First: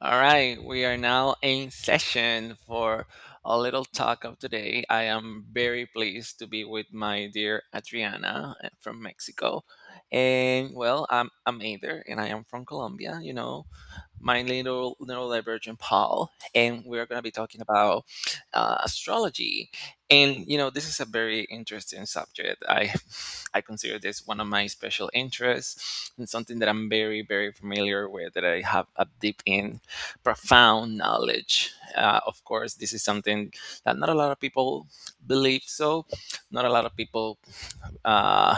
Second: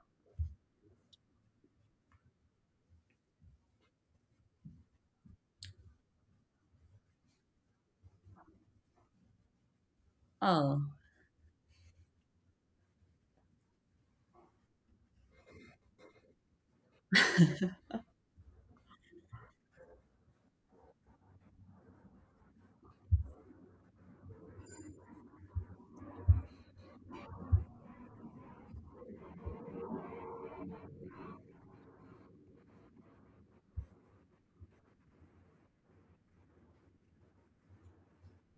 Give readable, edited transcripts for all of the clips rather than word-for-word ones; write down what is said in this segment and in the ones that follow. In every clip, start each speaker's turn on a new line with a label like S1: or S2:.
S1: All right, we are now in session for a little talk of today. I am very pleased to be with my dear Adriana from Mexico. And
S2: Oh.
S1: well, I'm Ader and I am from Colombia, you know, my little neurodivergent Paul, and we're going to be talking about astrology. And you know, this is a very interesting subject. I consider this one of my special interests and something that I'm very familiar with, that I have a deep in profound knowledge. Of course, this is something that not a lot of people believe so. Not a lot of people uh,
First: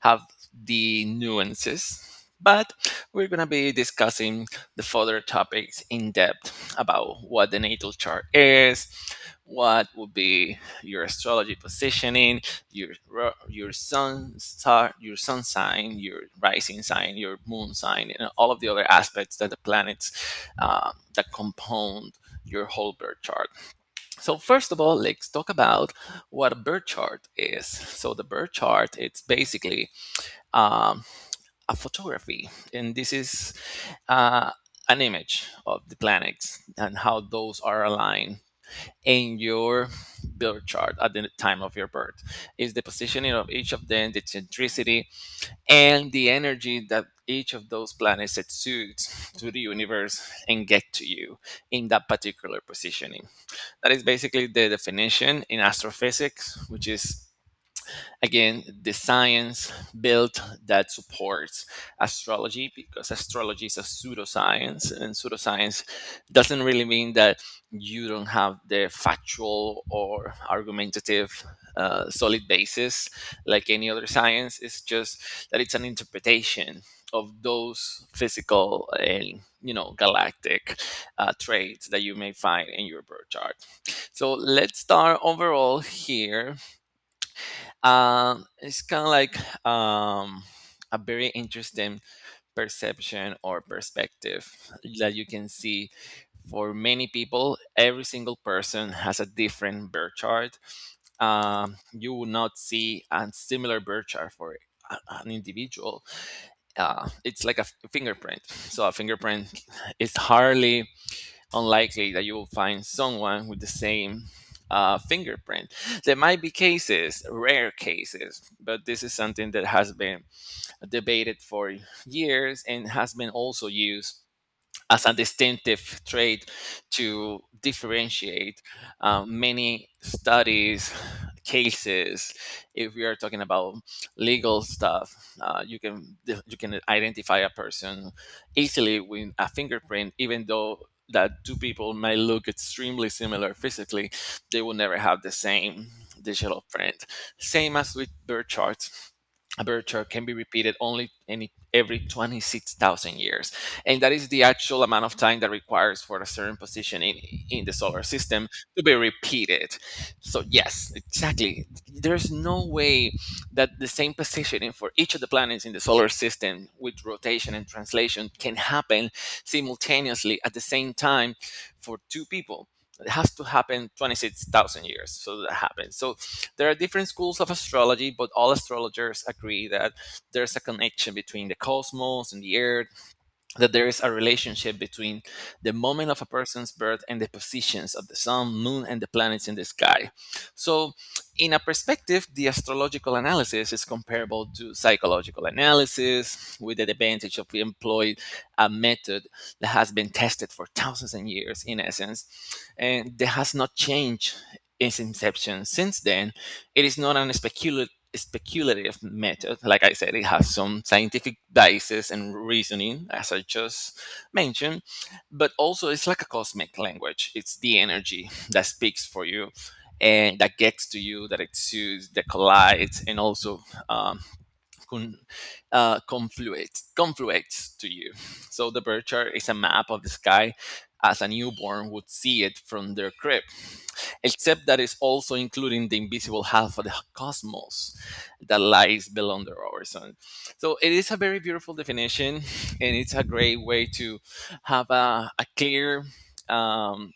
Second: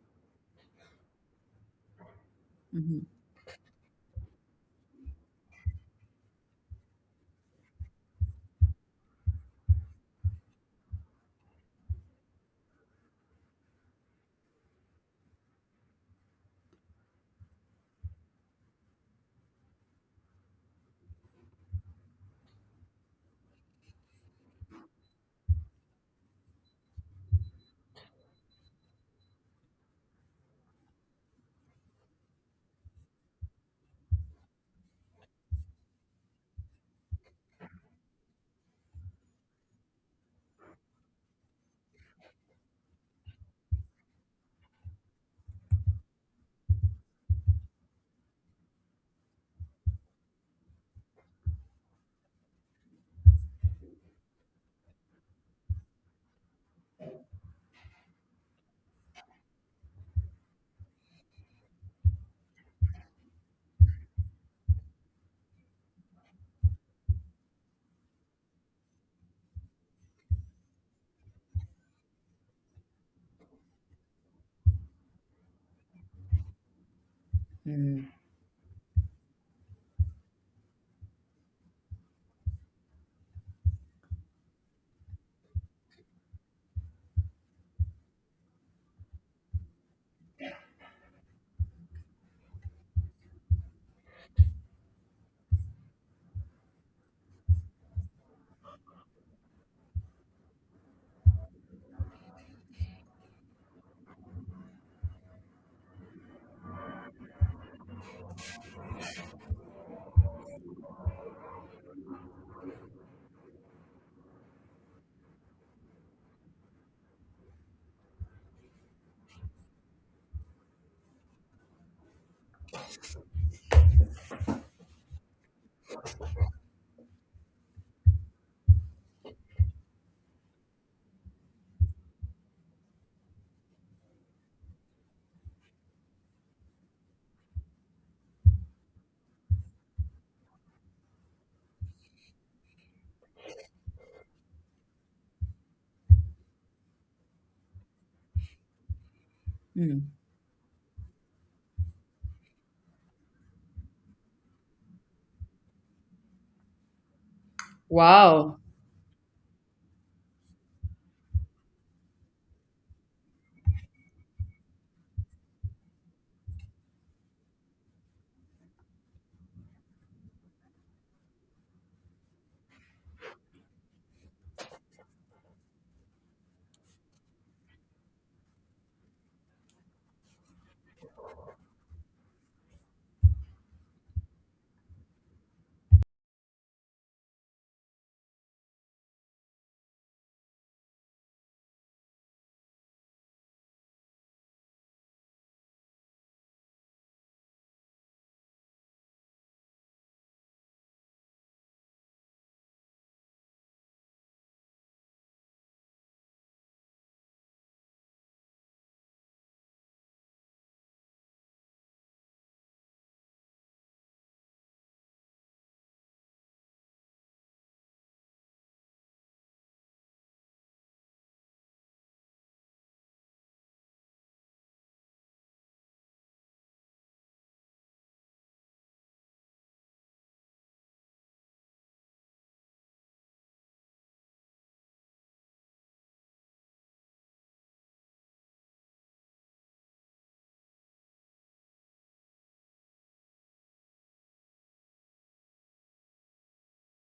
S1: have the nuances. But
S2: Mhm.
S1: we're going to be discussing the further topics in depth about what the natal chart is, what would be your astrology positioning, your sun star, your sun sign, your rising sign, your moon sign, and all of the other aspects that the planets that compound your whole birth chart. So first of all, let's talk about what a birth chart is. So the birth chart, it's basically um, a photography, and this is uh, an image of the planets and how those are aligned in your birth chart at the time of your birth. Is the positioning of each of them, the centricity, and the energy that each of those planets exudes to the universe and get to you in that particular positioning. That is basically the definition in astrophysics, which is again the science built that supports astrology, because astrology is a pseudoscience, and pseudoscience doesn't really mean that you don't have the factual or argumentative solid basis like any other science. It's just that it's an interpretation of those
S2: Mm.
S1: physical and, you know, galactic traits that you may find in your birth chart. So let's start overall here. It's kind of like um, a very interesting perception or perspective that you can see for many people. Every single person has a different birth chart. You will not see a similar birth chart for an individual. It's like a fingerprint. So a fingerprint is hardly unlikely that you will find someone with the same fingerprint. There might be cases, rare cases, but this is something that has been debated for years and has been also used as a distinctive trait to differentiate many studies cases. If we are talking about legal stuff, you can identify a person easily with a fingerprint, even though that two people may look extremely similar physically, they will never have the same digital print. Same as with birth charts, a birth chart
S2: Mm.
S1: can be repeated only any every 26,000 years, and that is the actual amount of time that requires for a certain position in the solar system
S2: Wow.
S1: to be repeated. So yes, exactly. There's no way that the same positioning for each of the planets in the solar system with rotation and translation can happen simultaneously at the same time for two people. It has to happen 26,000 years. So that happens. So there are different schools of astrology, but all astrologers agree that there's a connection between the cosmos and the earth, that there is a relationship between the moment of a person's birth and the positions of the sun, moon, and the planets in the sky. So, in a perspective, the astrological analysis is comparable to psychological analysis, with the advantage of we employ a method that has been tested for thousands of years, in essence, and that has not changed its inception since then. It is not an speculative method. Like I said, it has some scientific basis and reasoning, as I just mentioned, but also it's like a cosmic language. It's the energy that speaks for you and that gets to you, that exudes, that collides, and also um, con, confluates to you. So the bird chart is a map of the sky as a newborn would see it from their crib, except that it's also including the invisible half of the cosmos that lies below under our sun. So it is a very beautiful definition, and it's a great way to have a clear um,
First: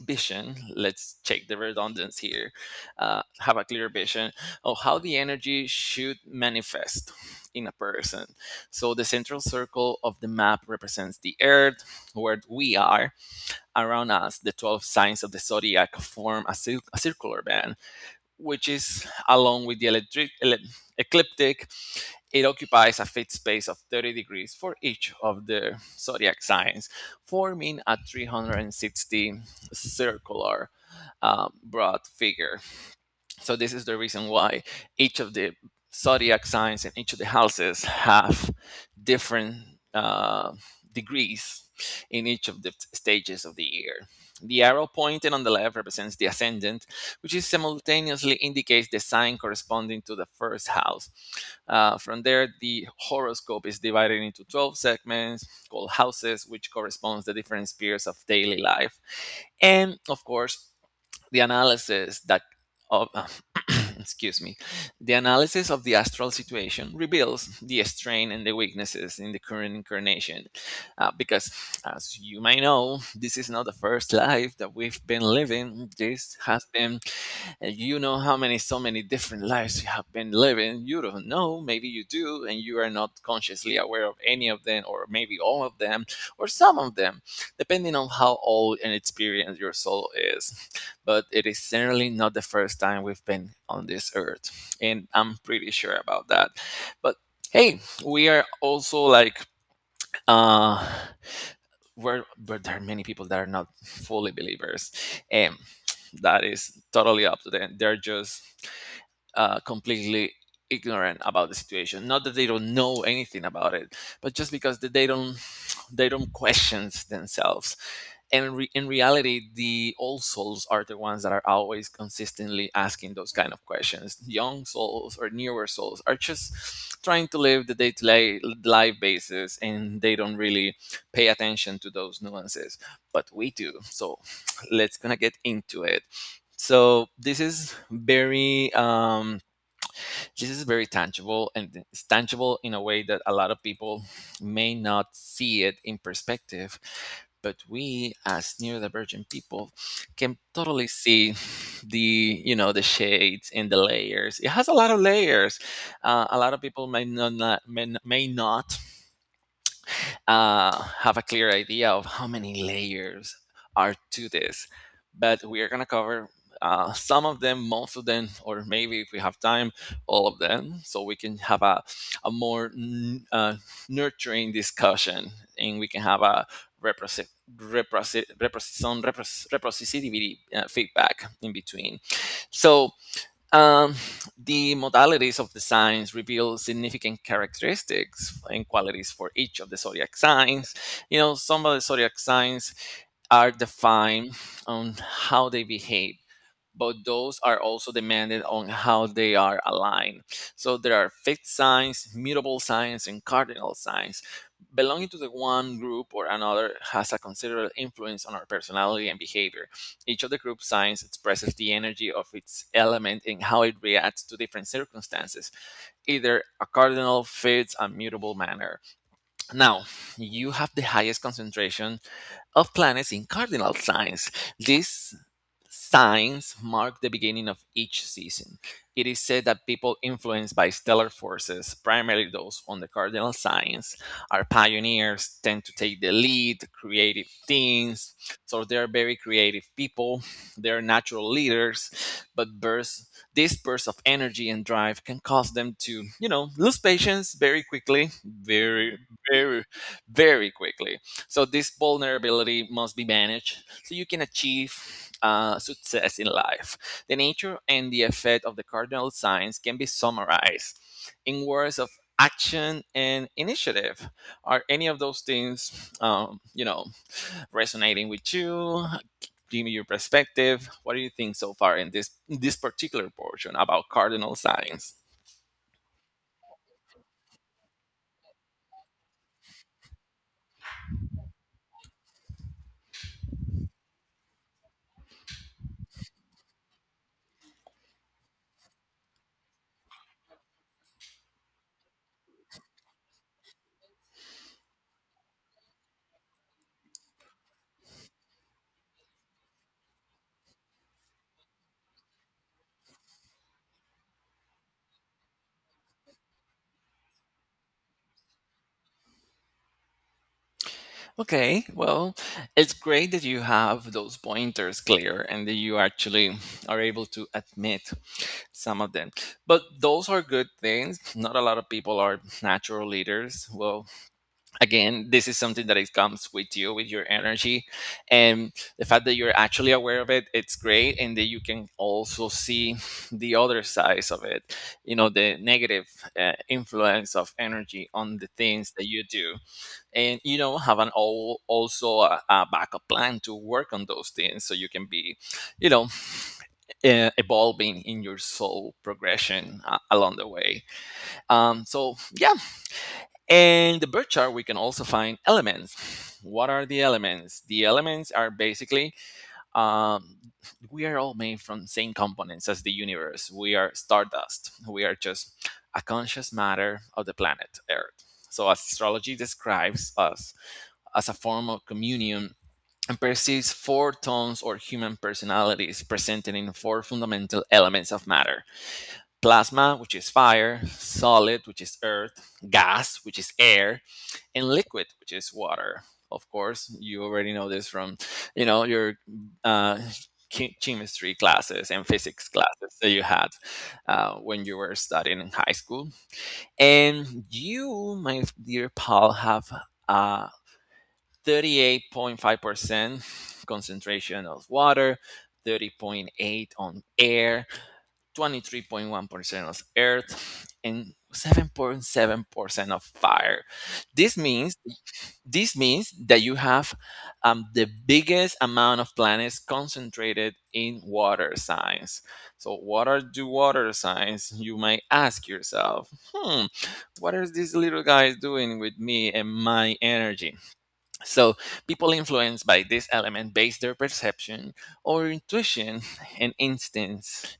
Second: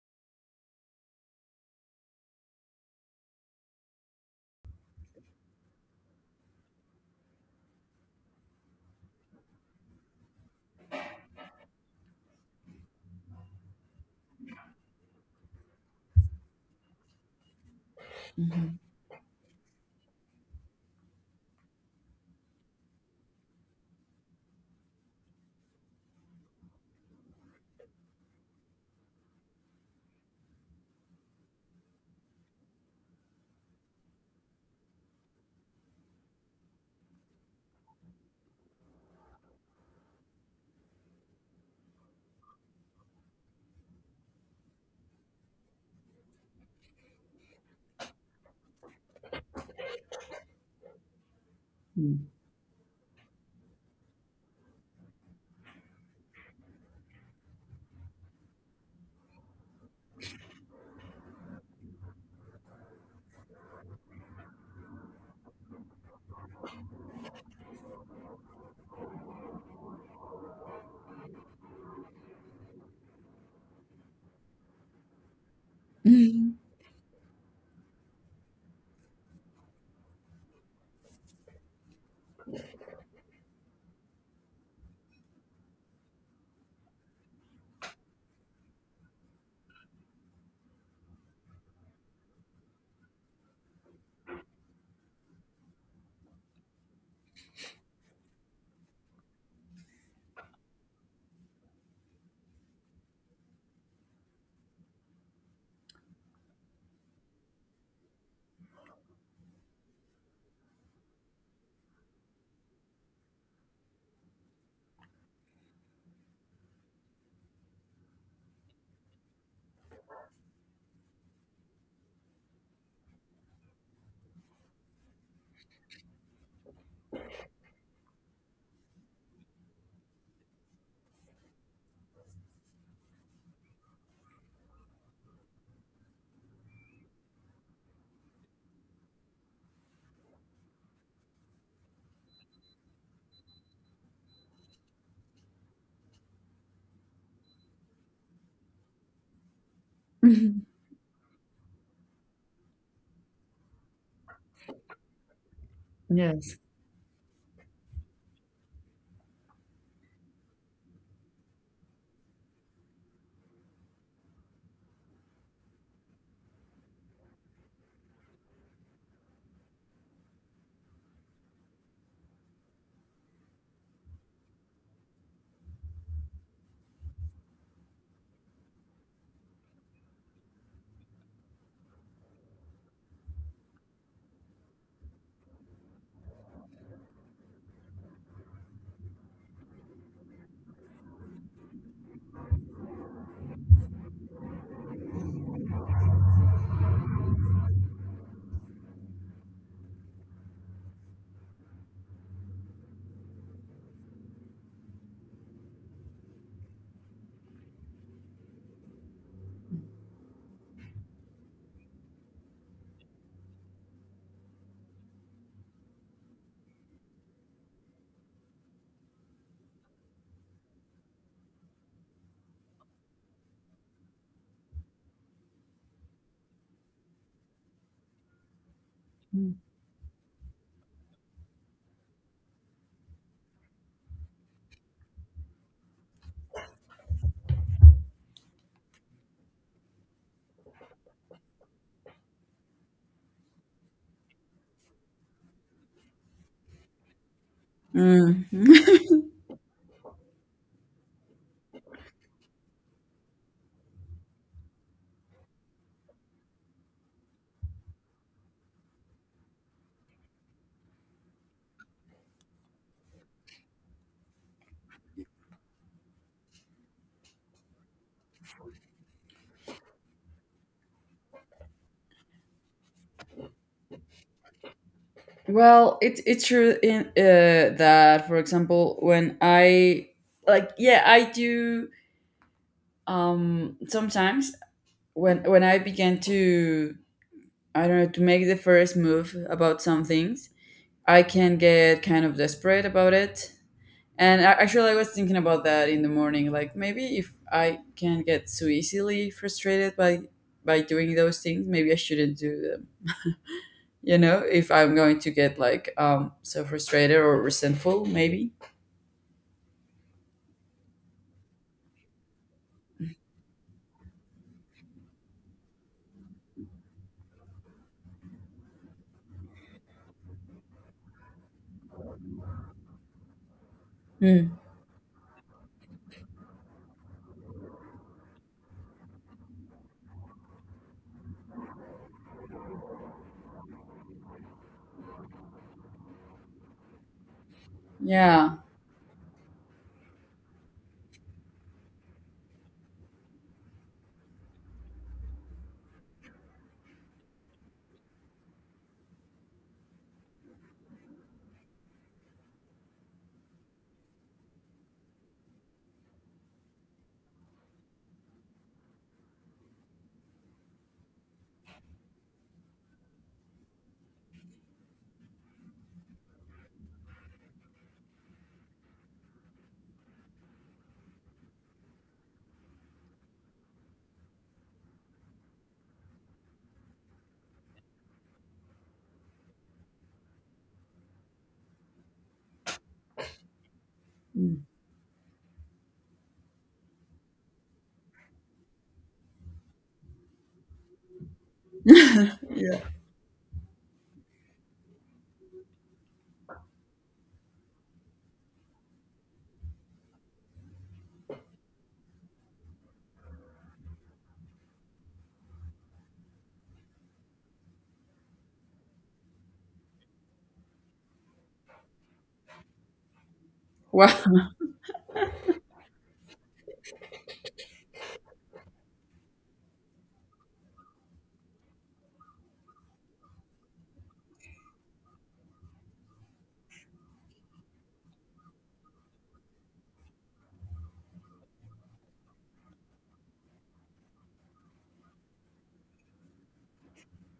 S1: vision. Let's check the redundance here. Uh, have a clear vision of how the energy should manifest in a person. So the central circle of the map represents the earth where we are. Around us, the 12 signs of the zodiac form a circular band, which
S2: Mhm.
S1: is along with the ecliptic. It occupies a fixed space of 30 degrees for each of the zodiac signs, forming a 360 circular broad figure. So this is the reason why each of the zodiac signs and each of the houses have different uh, degrees in each of the stages of the year. The arrow pointing on the left represents the ascendant, which is simultaneously indicates the sign corresponding to the first house. From there, the horoscope is divided into 12 segments called houses, which corresponds to the different spheres of daily life. And of course, the analysis that of, excuse me, the analysis of the astral situation reveals the strain and the weaknesses in the current incarnation. Because as you may know, this is not the first life that we've been living. This
S2: Mm.
S1: has been, and you know how many, so many different lives you have been living. You don't know. Maybe you do, and you are not consciously aware of any of them, or maybe all of them, or some of them, depending on how old and experienced your soul is. But it is certainly not the first time we've been on this earth. And I'm pretty sure about that. But hey, we are also like, uh, where there are many people that are not fully believers. And that is totally up to them. They're just completely ignorant about the situation. Not that they don't know anything about it, but just because that they don't they don't question themselves. And in reality, the old souls are the ones that are always consistently asking those kind of questions. Young souls or newer souls are just trying to live the day-to-day life basis and they don't really pay attention to those nuances, but we do. So let's gonna get into it. So this is very tangible, and it's tangible in a way that a lot of people may not see it in perspective, but we as neurodivergent people can totally see the, you know, the shades and the layers. It has a lot of layers. Uh, a lot
S2: Yes.
S1: of people may not, may not have a clear idea of how many layers are to this. But we are going to cover some of them, most of them, or maybe if we have time, all of them, so we can have a more nurturing discussion, and we can have a reprosi- reprosicity feedback in between. So, um, the modalities of the signs reveal significant characteristics and qualities for each of the zodiac signs. You know, some of the zodiac signs are defined on how they behave, but those are also demanded on how they are aligned. So there are fixed signs, mutable signs, and cardinal signs. Belonging to the one group or another has a considerable influence on our personality and behavior. Each of the group signs expresses the energy of its element and how it reacts to different circumstances. Either a cardinal fits a mutable manner. Now, you have the highest concentration of planets in cardinal signs. This signs mark the beginning of each season. It is said
S2: Mm.
S1: that people influenced by stellar forces, primarily those on the cardinal signs, are pioneers, tend to take the lead, creative things. So they're very creative people. They're natural leaders, but bursts, this burst of energy and drive can cause them to, you know, lose patience very quickly,
S2: Mm.
S1: very, very, very quickly. So this vulnerability must be managed so you can achieve success in life. The nature and the effect of the cardinal signs can be summarized in words of action and initiative. Are any of those things, you know, resonating with you? Give me your perspective. What do you think so far in this particular portion about cardinal signs?
S2: Well, it, it's true in that, for example, when I like, yeah, I do. Sometimes when I began to, I don't know, to make the first move about some things, I can get kind of desperate about it. Actually, I was thinking about that in the morning. Like maybe if I can get so easily frustrated by doing those things, maybe I shouldn't do them. You know, if I'm going to get like so frustrated or resentful, maybe.
S1: Okay, well, it's great that you have those pointers clear and that you actually are able to admit some of them, but those are good things. Not a lot of people are natural leaders. Well,
S2: Hmm.
S1: again, this is something that it comes with you, with your energy, and the fact that you're actually aware of it, it's great, and that you can also see the other sides of it, you know, the negative influence of energy on the
S2: Yeah.
S1: things that you do, and you know have an all also a backup plan to work on those things so you can be, you know, evolving in your soul progression along the way. So, yeah. And the birth chart, we can also find elements. What are the elements? The elements are basically, um, we are all made from same components as the universe. We are stardust. We are just a conscious matter of the planet Earth. So, astrology describes us as a form of communion and perceives four tones or human personalities presented in four fundamental elements of matter: plasma, which is fire; solid, which is earth; gas, which is air; and
S2: Hmm.
S1: liquid, which is water. Of course, you already know this from, you know, your uh, chemistry classes and physics classes
S2: Yeah.
S1: that you had when you were studying in high school. And you, my dear Paul, have a 38.5% concentration of water, 30.8 on air, 23.1% of earth, and 7.7% of fire. This
S2: Well.
S1: means this means that you have, the biggest amount of planets concentrated in water signs. So, what are the water signs? You might ask yourself, hmm, what is this little guy doing with me and my energy? So people influenced by this element base their perception or intuition and instincts.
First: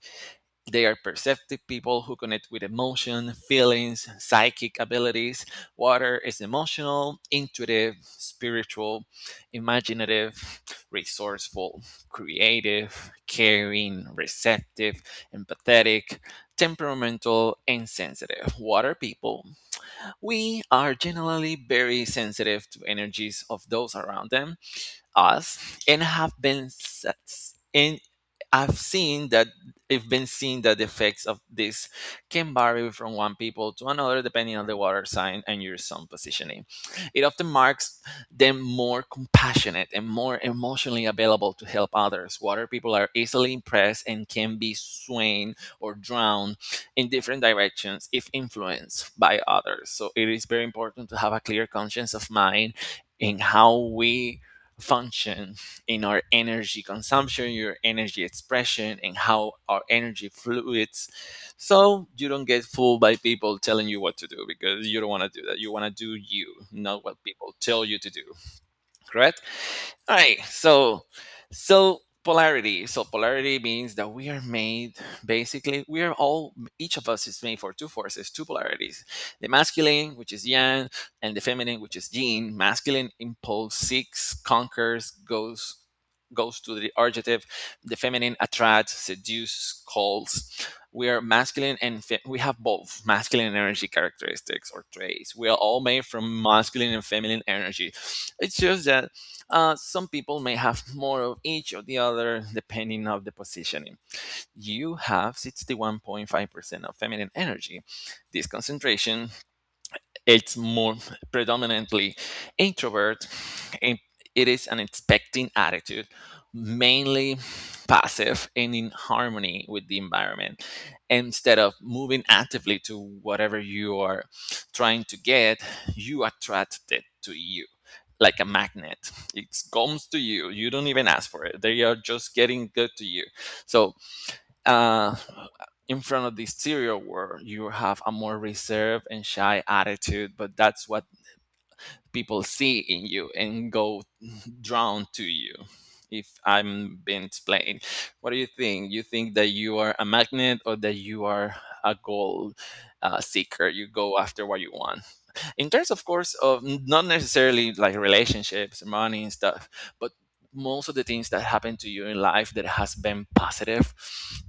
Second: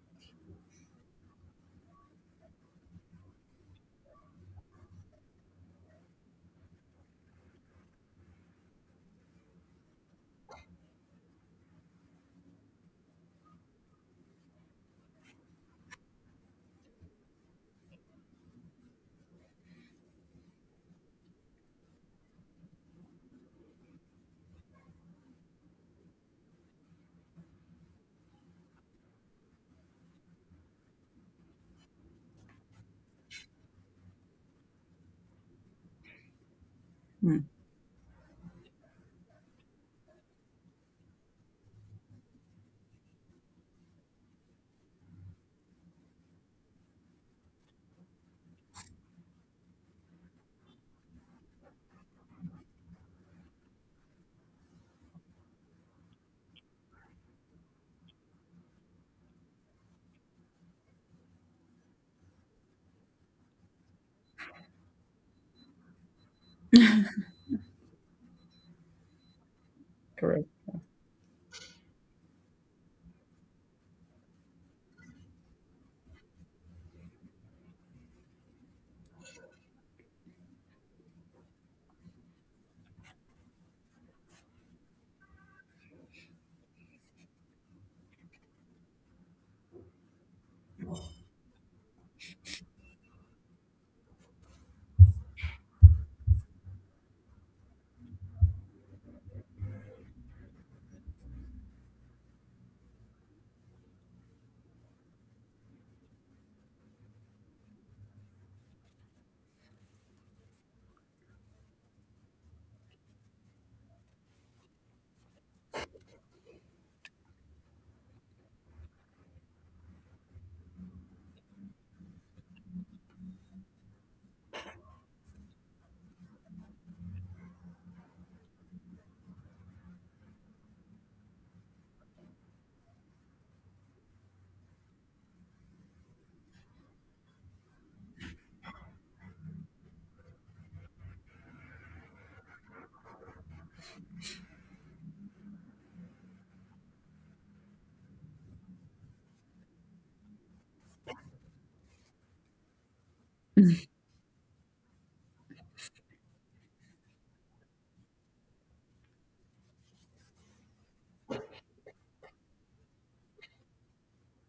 S1: They are perceptive people who connect with emotion, feelings, psychic abilities. Water is emotional, intuitive, spiritual, imaginative, resourceful, creative, caring, receptive, empathetic, temperamental, and sensitive. Water people, we are generally very sensitive to energies of those around them, us, and have been and I've seen that I've been seeing that the effects of this can vary from one people to another depending on the water sign and your sun positioning. It
S2: Hmm.
S1: often marks them more compassionate and more emotionally available to help others. Water people are easily impressed and can be swayed or drowned in different directions if influenced by others. So it is very important to have a clear conscience of mind in how we function in our energy consumption, your energy expression, and how our energy fluids. So you don't get fooled by people telling you what to do, because you don't want to do that. You want to do you, not what people tell you to do. Correct? All right.
S2: Correct.
S1: So, polarity. So polarity means that we are made. Basically, we are all. Each of us is made for two forces, two polarities: the masculine, which is yang, and the feminine, which is yin. Masculine impulse seeks, conquers, goes to the adjective. The feminine attracts, seduces, calls. We are masculine and we have both masculine energy characteristics or traits. We are all made from masculine and feminine energy. It's just that some people may have more of each or the other depending on the positioning. You have 61.5% of feminine energy. This concentration, it's more predominantly introvert, and it is an expecting attitude, mainly passive and in harmony with the environment. Instead of moving actively to whatever you are trying to get, you attract it to you like a magnet. It comes to you, you don't even ask for it, they are just getting good to you. So, uh, in front of the exterior world, you have a more reserved and shy attitude, but that's what people see in you and go drawn to you. If I'm being explained, what do you think? You think that you are a magnet or that you are a goal seeker? You go after what you want, in terms of course of not necessarily like relationships, money and stuff, but most of the things that happen to you in life that has been positive,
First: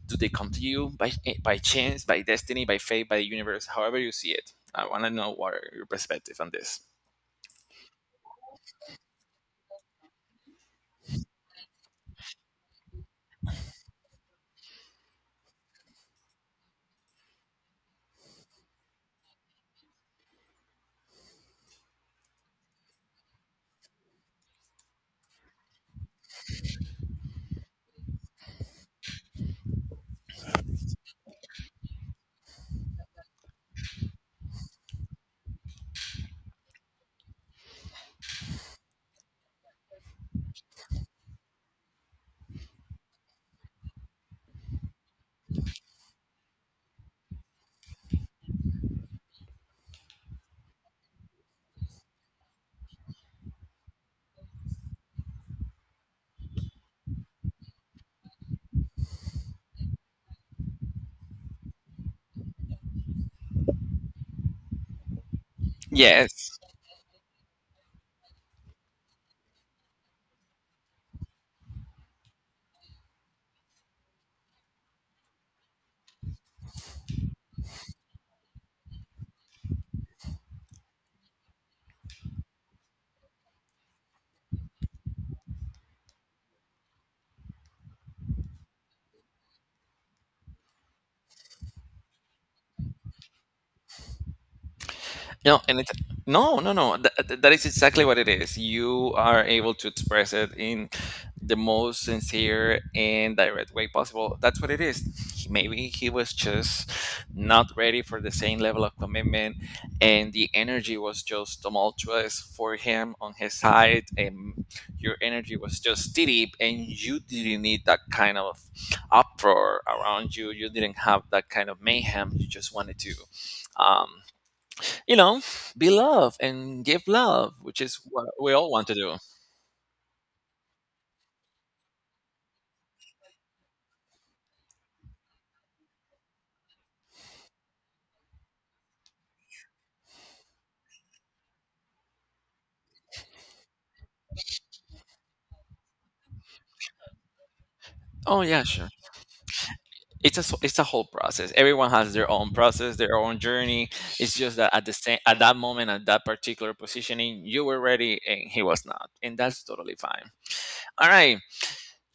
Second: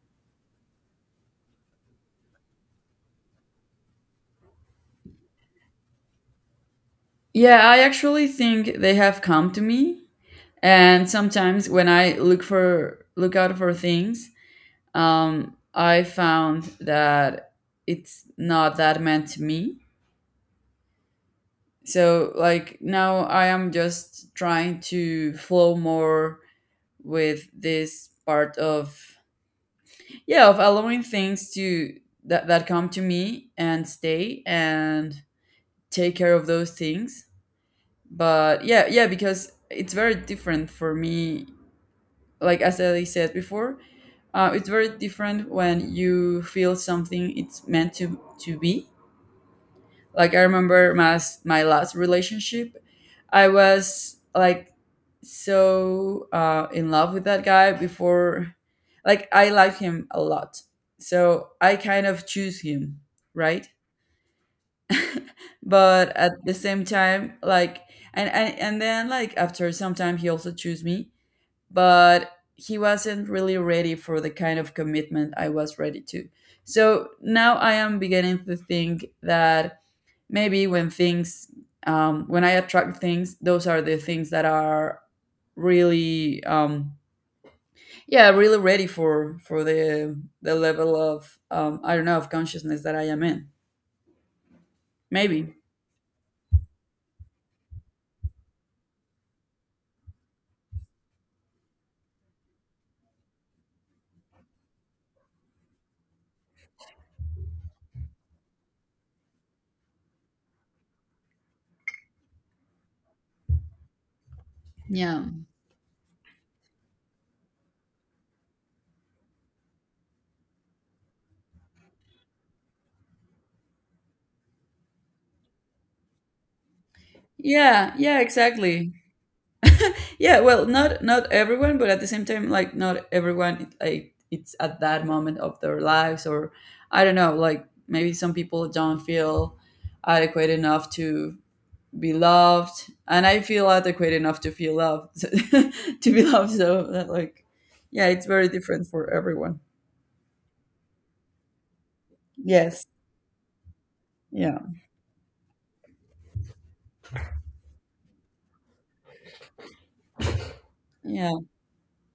S1: do they come to you by chance, by destiny, by fate, by the universe, however you see it? I want to know what are your perspective on this.
S2: Yeah, I actually think they have come to me, and sometimes when I look for look out for things, I found that it's not that meant to me. So like now I am just trying to flow more with this part of, yeah, of allowing things to that come to me and stay and take care of those things. But yeah, yeah, because it's very different for me, like as I said before, it's very different when you feel something it's meant to be. Like I remember my last relationship, I was like so in love with that guy before, like I liked him a lot, so I kind of choose him, right? But at the
S1: Yes.
S2: same time, like and then like after some time, he also chose me, but he wasn't really ready for the kind of commitment I was ready to. So now I am beginning to think that maybe when things, when I attract things, those are the things that are really, yeah, really ready for the level of, um, I don't know, of consciousness that I am in, maybe.
S1: No, and it's no, no, no. That is exactly what it is. You are able to express it in the most sincere and direct way possible. That's what it is. Maybe he was just not ready for the same level of commitment, and the energy was just tumultuous for him on his side, and your
S2: Yeah,
S1: energy was just deep, and you didn't need that kind of uproar around you. You didn't have that kind of mayhem. You just wanted to, Um, you know, be love and give love, which
S2: yeah
S1: is
S2: yeah
S1: what we all want
S2: exactly.
S1: to do.
S2: Yeah, well, not everyone, but at the same time, like not everyone like it's at that moment of their lives, or I don't know, like maybe some people don't feel adequate enough to be loved, and I feel adequate enough to feel loved to be loved. So that like yeah, it's
S1: Oh
S2: very
S1: yeah,
S2: different
S1: sure.
S2: for everyone.
S1: It's a whole process. Everyone has their own
S2: Yes.
S1: process, their own journey. It's just
S2: Yeah,
S1: that at the same at that moment, at that particular positioning, you were ready and he was not, and that's totally fine. All
S2: yeah.
S1: right.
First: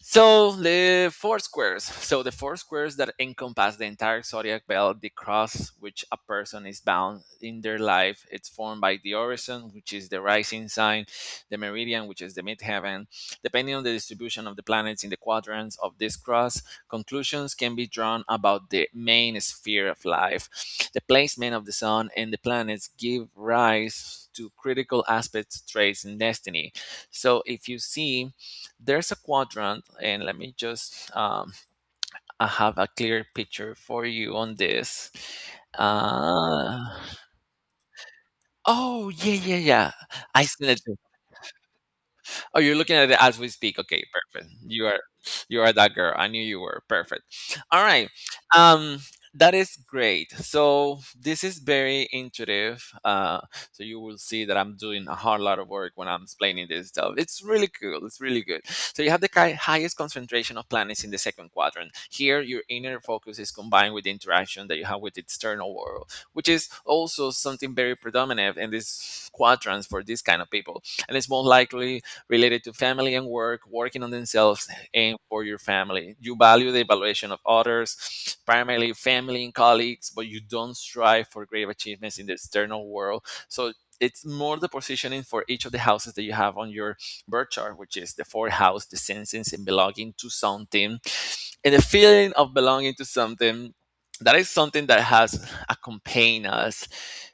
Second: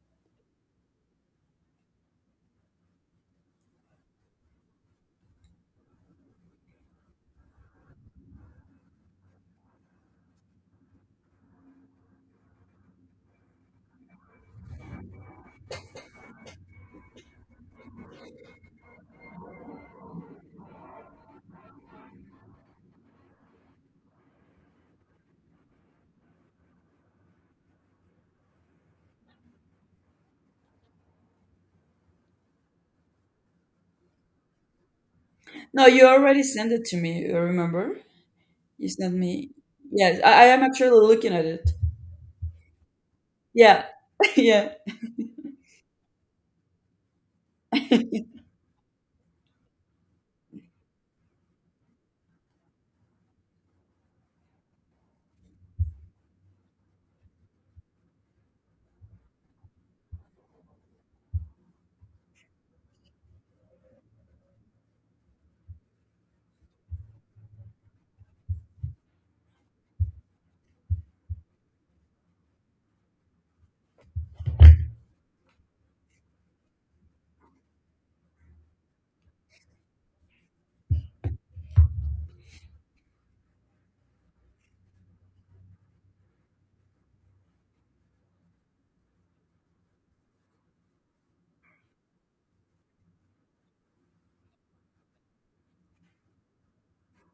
S1: So the four squares. So the four squares that encompass the entire zodiac belt, the cross which a person is bound in their life, it's formed by the orison, which is the rising sign, the meridian, which is the midheaven. Depending on the distribution of the planets in the quadrants of this cross, conclusions can be drawn about the main sphere of life. The placement of the sun and the planets give rise to critical aspects, traits, and destiny. So if you see, there's a quadrant, and let me just, I have a clear picture for you on this.
S2: No, you already sent
S1: Uh,
S2: it to me, you remember. You
S1: oh
S2: sent
S1: yeah,
S2: me.
S1: yeah, yeah.
S2: Yes,
S1: I
S2: I am
S1: seen it.
S2: actually looking at it.
S1: Oh, you're looking at it as we speak.
S2: Yeah.
S1: Okay, perfect.
S2: Yeah.
S1: You are that girl. I knew you were. Perfect. All right. Um that is great. So this is very intuitive. So you will see that I'm doing a whole lot of work when I'm explaining this stuff. It's really cool. It's really good. So you have the highest concentration of planets in the second quadrant. Here, your inner focus is combined with the interaction that you have with the external world, which is also something very predominant in these quadrants for these kind of people, and it's more likely related to family and work, working on themselves and for your family. You value the evaluation of others, primarily family and colleagues, but you don't strive for great achievements in the external world. So it's more the positioning for each of the houses that you have on your birth chart, which is the fourth house, the senses and belonging to something. And the feeling of belonging to something, that is something that has accompanied us,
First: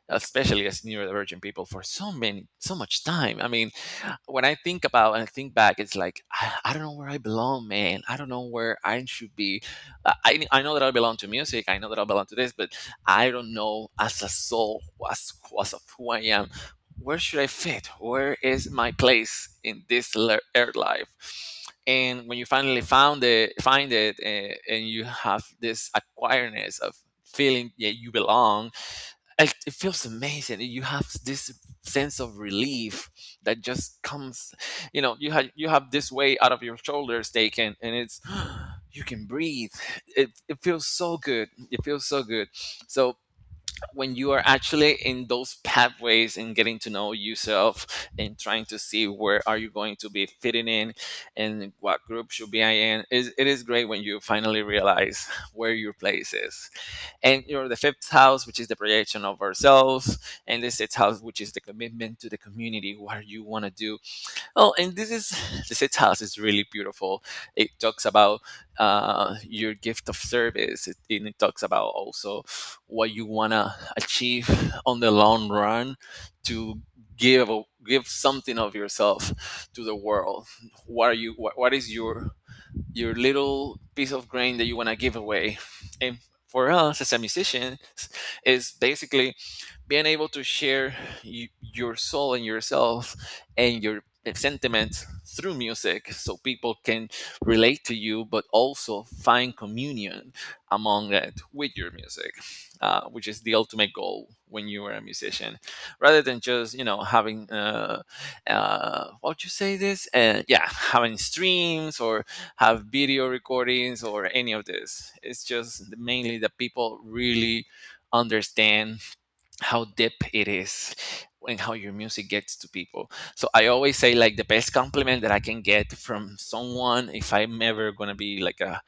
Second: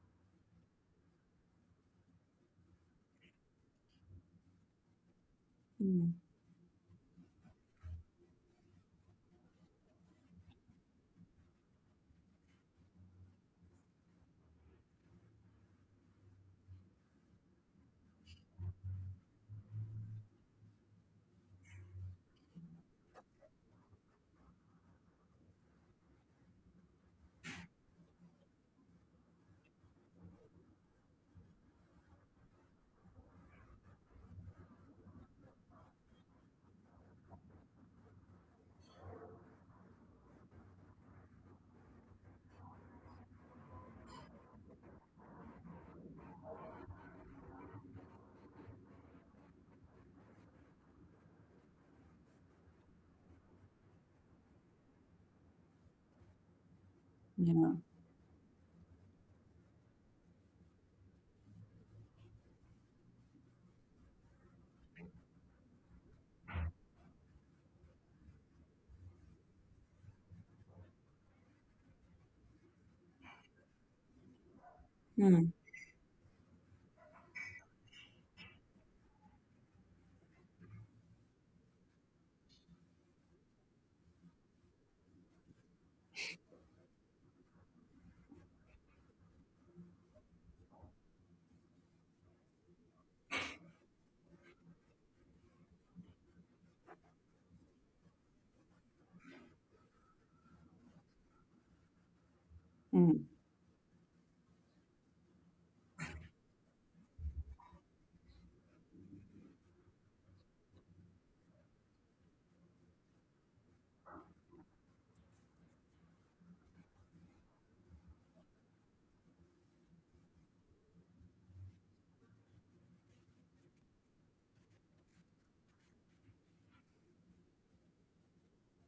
S1: especially as neurodivergent people, for so many, so much time. I mean, when I think about and think back, it's
S2: Mm,
S1: like I don't know where I belong, man. I don't know where I should be. I know that I belong to music. I know that I belong to this, but I don't know as a soul, as as of who I am. Where should I fit? Where is my place in this earth life? And when you finally find it, and you have this awareness of feeling that you belong, it feels amazing. You have this sense of relief that just comes, you know, you have this weight out of your shoulders taken, and it's you can breathe. It feels so good. It feels so good. So when you are actually in those pathways and getting to know yourself and trying to see where are you going to be fitting in and what group should be I in, is it is great when you finally realize where your place is. And you know
S2: yeah.
S1: the fifth house, which is the projection of ourselves, and the sixth house, which is the commitment to the community, what you want to do. Oh, and this is, the sixth house is really beautiful. It talks about, your gift of service, and it talks about also what you want to achieve on the long
S2: Mm.
S1: run, to give something of yourself to the world. What, what is your little piece of grain that you want to give away. And for us as a musician, is basically being able to share your soul and yourself and your sentiments through music, so people can relate to you but also find communion among it with your music, which
S2: Mm.
S1: is the ultimate goal when you are a musician, rather than just, you know, having what you say this, yeah, having streams or have video recordings or any of this. It's just mainly that people really understand how deep it is and how your music gets to people. So I always say like the best compliment that I can get from someone if I'm ever gonna be like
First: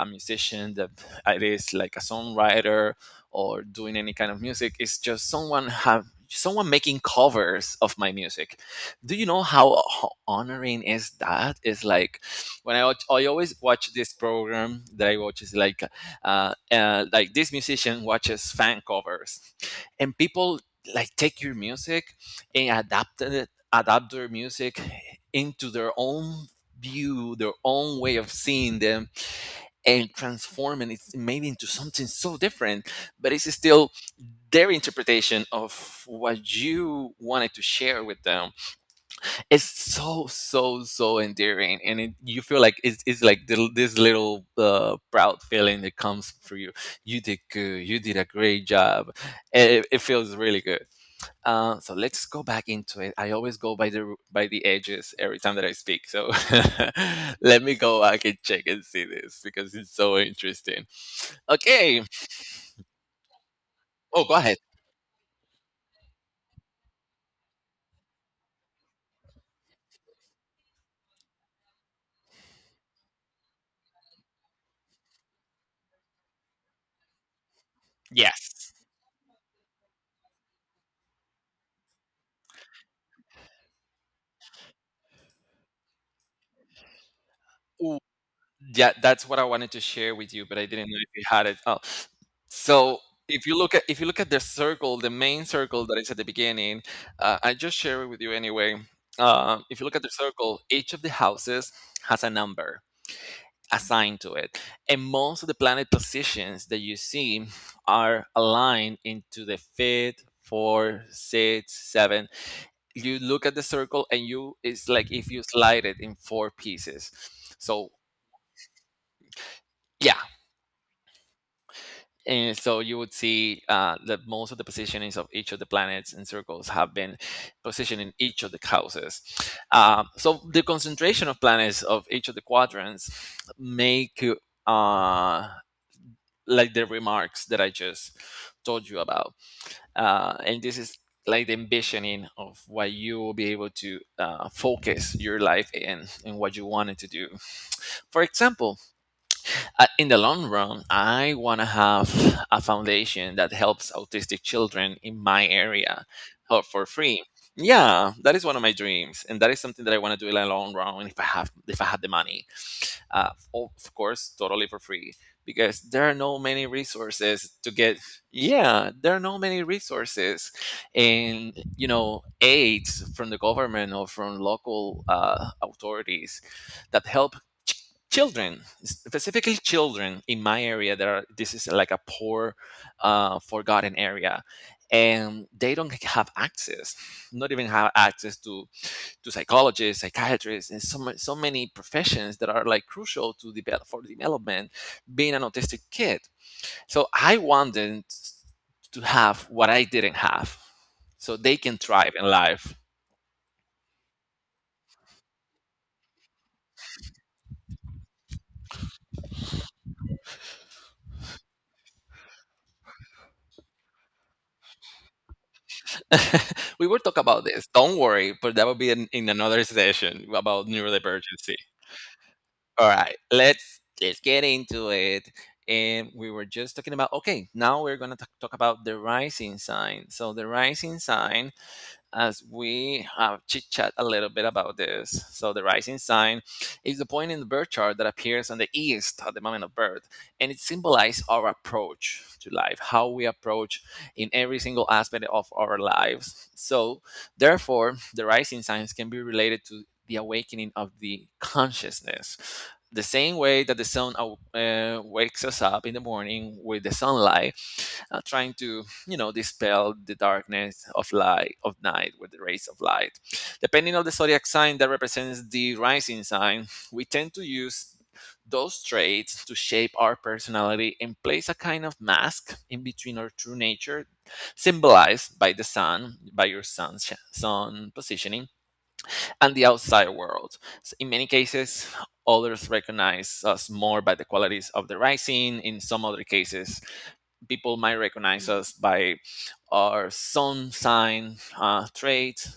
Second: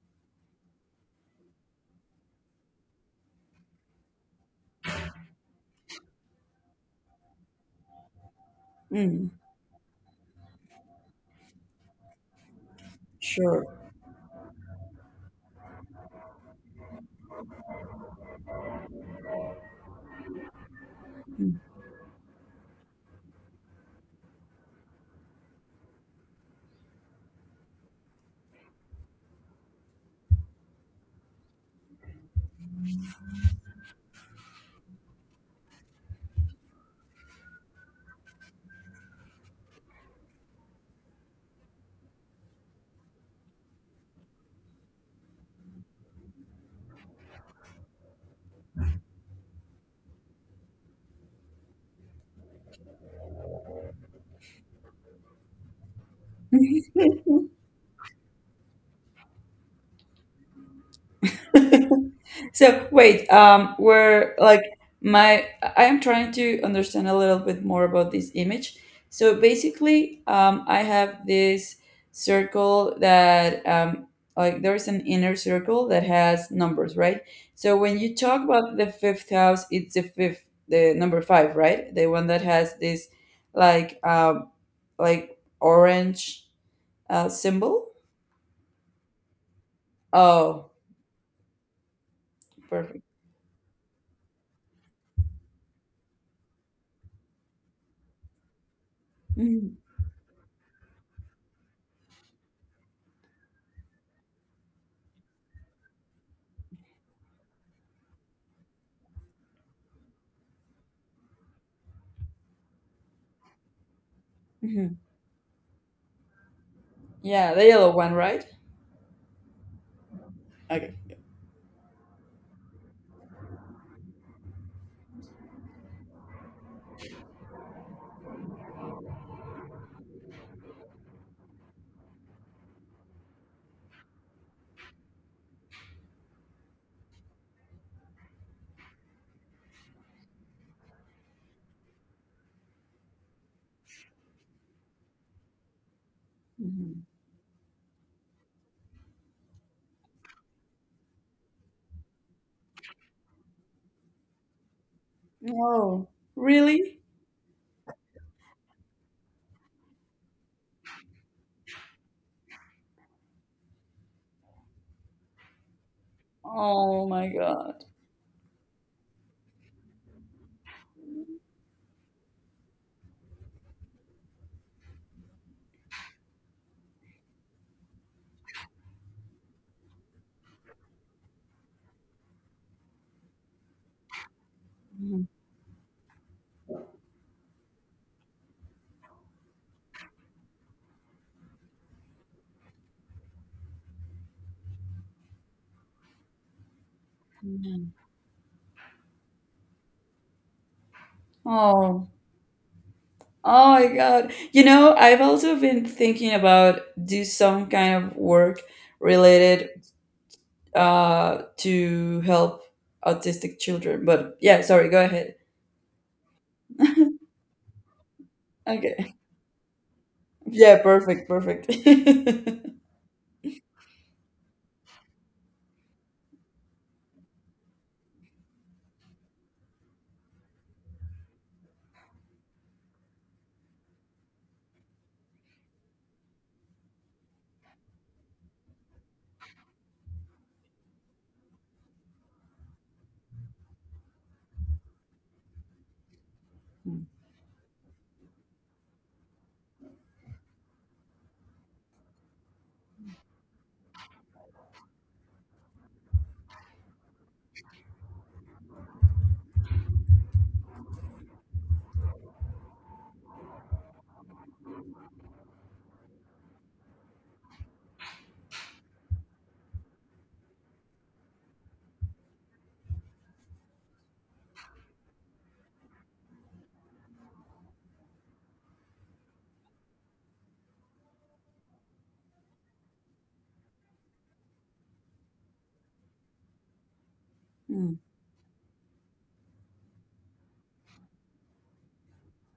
S1: a musician that it is like a songwriter or doing any kind of music is just someone making covers of my music. Do you
S2: Mm.
S1: know how honoring is that? It's like when I watch, I always
S2: Sure.
S1: watch this program that I watch is like this musician watches fan covers and people like take your music and adapt their music into their own view, their own way of seeing them, and transforming it maybe into something so different, but it's still their interpretation of what you wanted to share with them. It's so endearing and you feel like it's like this little proud feeling that comes for you. You did good, you did a great job. It feels really good. So let's go back into it. I always go by the edges every time that I speak. So let me go back and check and see this because it's so interesting. Okay.
S2: So wait,
S1: Oh, go
S2: we're
S1: ahead.
S2: like my I am trying to understand a little bit more about this image. So basically, I have this circle that, like there is an inner circle that has numbers, right? So when you talk
S1: Yes.
S2: about the fifth house, it's the fifth, the number five, right? The one that has this like, like orange symbol.
S1: Ooh, yeah, that's what I wanted to share with you, but I
S2: Oh,
S1: didn't know if you had it. Oh, so
S2: perfect.
S1: if you look at the circle, the main circle that is at the beginning, I just share it with you anyway. Uh,
S2: Mhm,
S1: if you look at the circle, each of the houses has a number assigned to it. And most of the planet positions that you see are aligned into the fifth, four, six, seven. You look at the circle and you,
S2: mhm.
S1: it's like if you slide it in four pieces.
S2: Yeah, the
S1: So
S2: yellow one, right?
S1: yeah.
S2: Okay.
S1: And so you would see that most of the positionings of each of the planets and circles have been positioned in each of the houses. So the concentration of planets of each of the quadrants make uh, like the remarks that I just told you about. And this is like the ambitioning of what you will be able to focus your life in and what you wanted
S2: Mhm.
S1: to do. For example, in the long run, I want to have a foundation that helps autistic children in my area,
S2: Oh,
S1: for
S2: really?
S1: free. Yeah, that is one of my dreams, and that is something that I want to do in the long run. If I had the money, of course, totally for free, because there are no many
S2: Oh my
S1: resources to
S2: God.
S1: get. Yeah, there are no many resources, and you know, aids from the government or from local authorities that help children, specifically children in my area that are, this is like a poor forgotten area, and they don't have access, not even have access to psychologists, psychiatrists, and so, so many professions that are like crucial to develop, for development, being an autistic kid. So I
S2: Mhm.
S1: wanted to have what I didn't have so they can
S2: Oh,
S1: thrive in life.
S2: oh my God. You know, I've also been thinking about do some kind of work related to help autistic children. But yeah, sorry, go ahead.
S1: We will talk about this, don't worry, but that will be
S2: Okay.
S1: in another session about
S2: Yeah, perfect,
S1: neurodivergency.
S2: perfect.
S1: All right, let's get into it. And we were just talking about, okay, now we're gonna talk about the rising sign. So the rising sign, as we have chit chat a little bit about this. So the rising sign is the point in the birth chart that appears on the east at the moment of birth, and it symbolizes our approach to life, how we approach in every single aspect of our lives. So therefore, the rising signs can be related to the awakening of the consciousness. The same way that the sun wakes us up in the morning with the sunlight, trying to, you know, dispel the darkness of light of night with the rays of light. Depending on the zodiac sign that represents the rising sign, we tend to use those traits to shape our personality and place a kind of mask in between our true nature, symbolized by the sun, by your sun positioning, and the outside world. In many cases, others recognize us more by the qualities of the writing. In some other cases, people might
S2: Mm.
S1: recognize us by our sun sign trait.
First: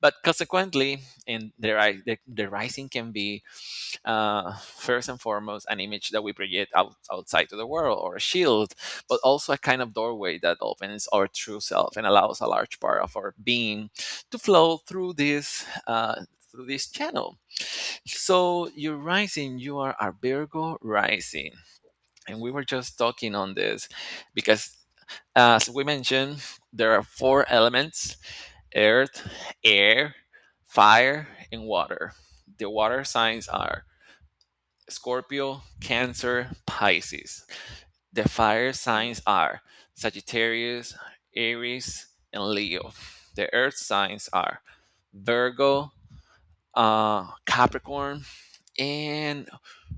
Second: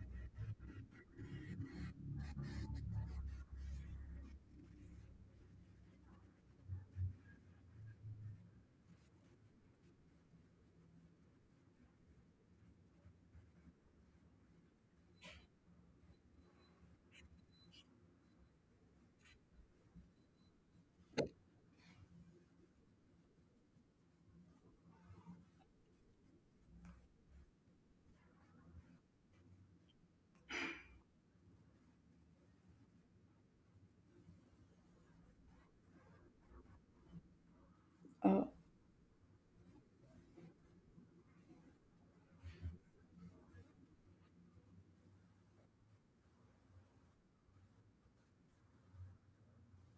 S1: But consequently, in their eye, the rising can be first and foremost an image that we project outside to the world, or a shield, but also a kind of doorway that opens our true self and allows a large part of our being to flow through this channel. So you're rising, you are a Virgo rising. And we were just talking on this because, as we mentioned, there are four elements: earth, air, fire, and water. The water signs are Scorpio, Cancer, Pisces. The
S2: Oh.
S1: fire signs are Sagittarius, Aries, and Leo. The earth signs are Virgo, Capricorn, and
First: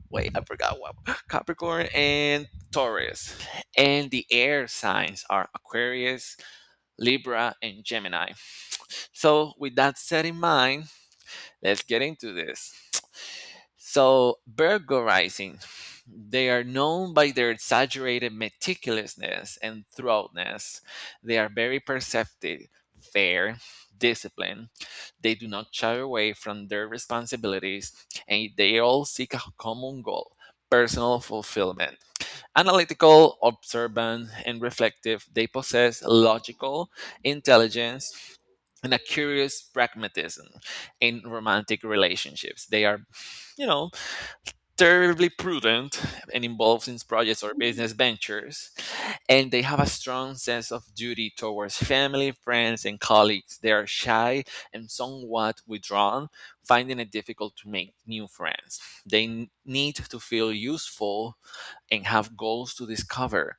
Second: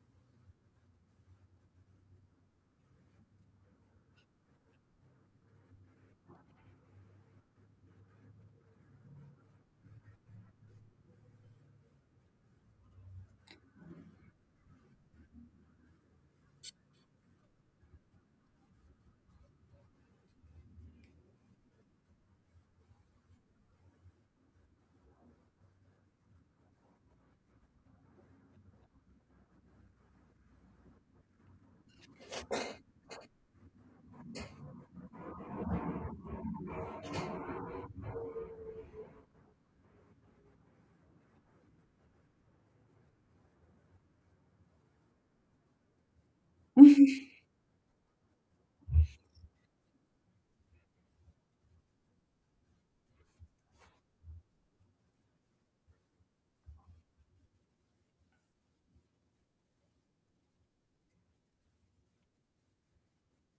S1: wait, I forgot what Capricorn and Taurus. And the air signs are Aquarius, Libra, and Gemini. So, with that said in mind, let's get into this. So, burglarizing, they are known by their exaggerated meticulousness and thoroughness. They are very perceptive, fair, disciplined. They do not shy away from their responsibilities, and they all seek a common goal: personal fulfillment. Analytical, observant, and reflective, they possess logical intelligence and a curious pragmatism in romantic relationships. They are, you know, terribly prudent and involved in projects or business ventures, and they have a strong sense of duty towards family, friends, and colleagues. They are shy and somewhat withdrawn, finding it difficult to make new friends. They need to feel useful and have goals to discover.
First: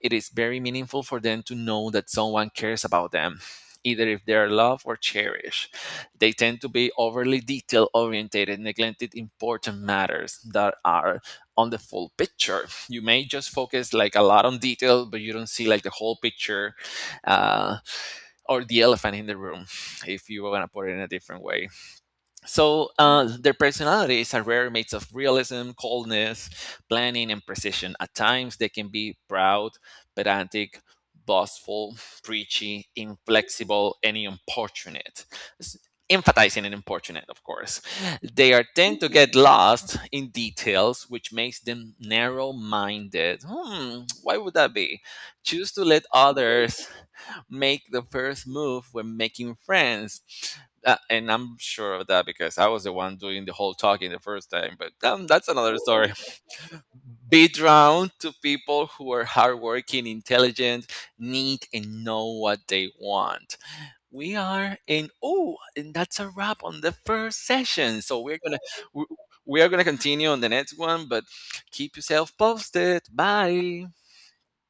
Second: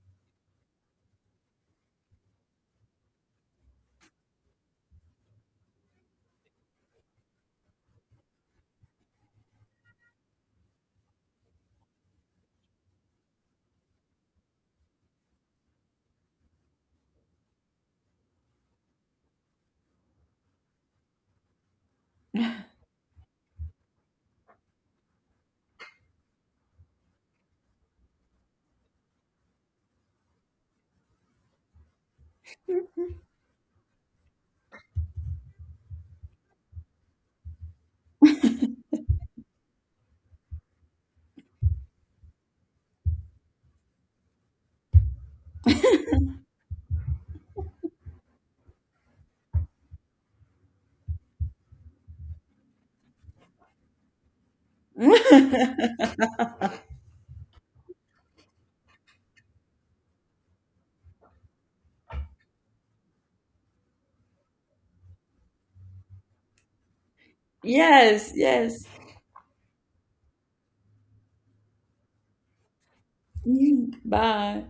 S1: It is very meaningful for them to know that someone cares about them, either if they are loved or cherished. They tend to be overly detail oriented, neglected important matters that are on the full picture. You may just focus like a lot on detail, but you don't see like the whole picture, uh, or the elephant in the room, if you want to put it in a different way. So their personalities are rare mates of realism, coldness, planning, and precision. At times, they can be proud, pedantic, boastful, preachy, inflexible, and importunate. S- Emphasizing and importunate, of course. They are tend to get lost in details, which makes them narrow-minded. Hmm, why would that be? Choose to let others make the first move when making friends. And I'm sure of that because I was the one doing the whole talking the first time, but that's another story. Be drawn to people who are hardworking, intelligent, neat, and know what they want. We are in, oh, and that's a wrap on the first session. So
S2: Yes,
S1: we're going to,
S2: yes.
S1: we we are going to continue on the next one, but keep yourself posted. Bye.
S2: Mm. Bye.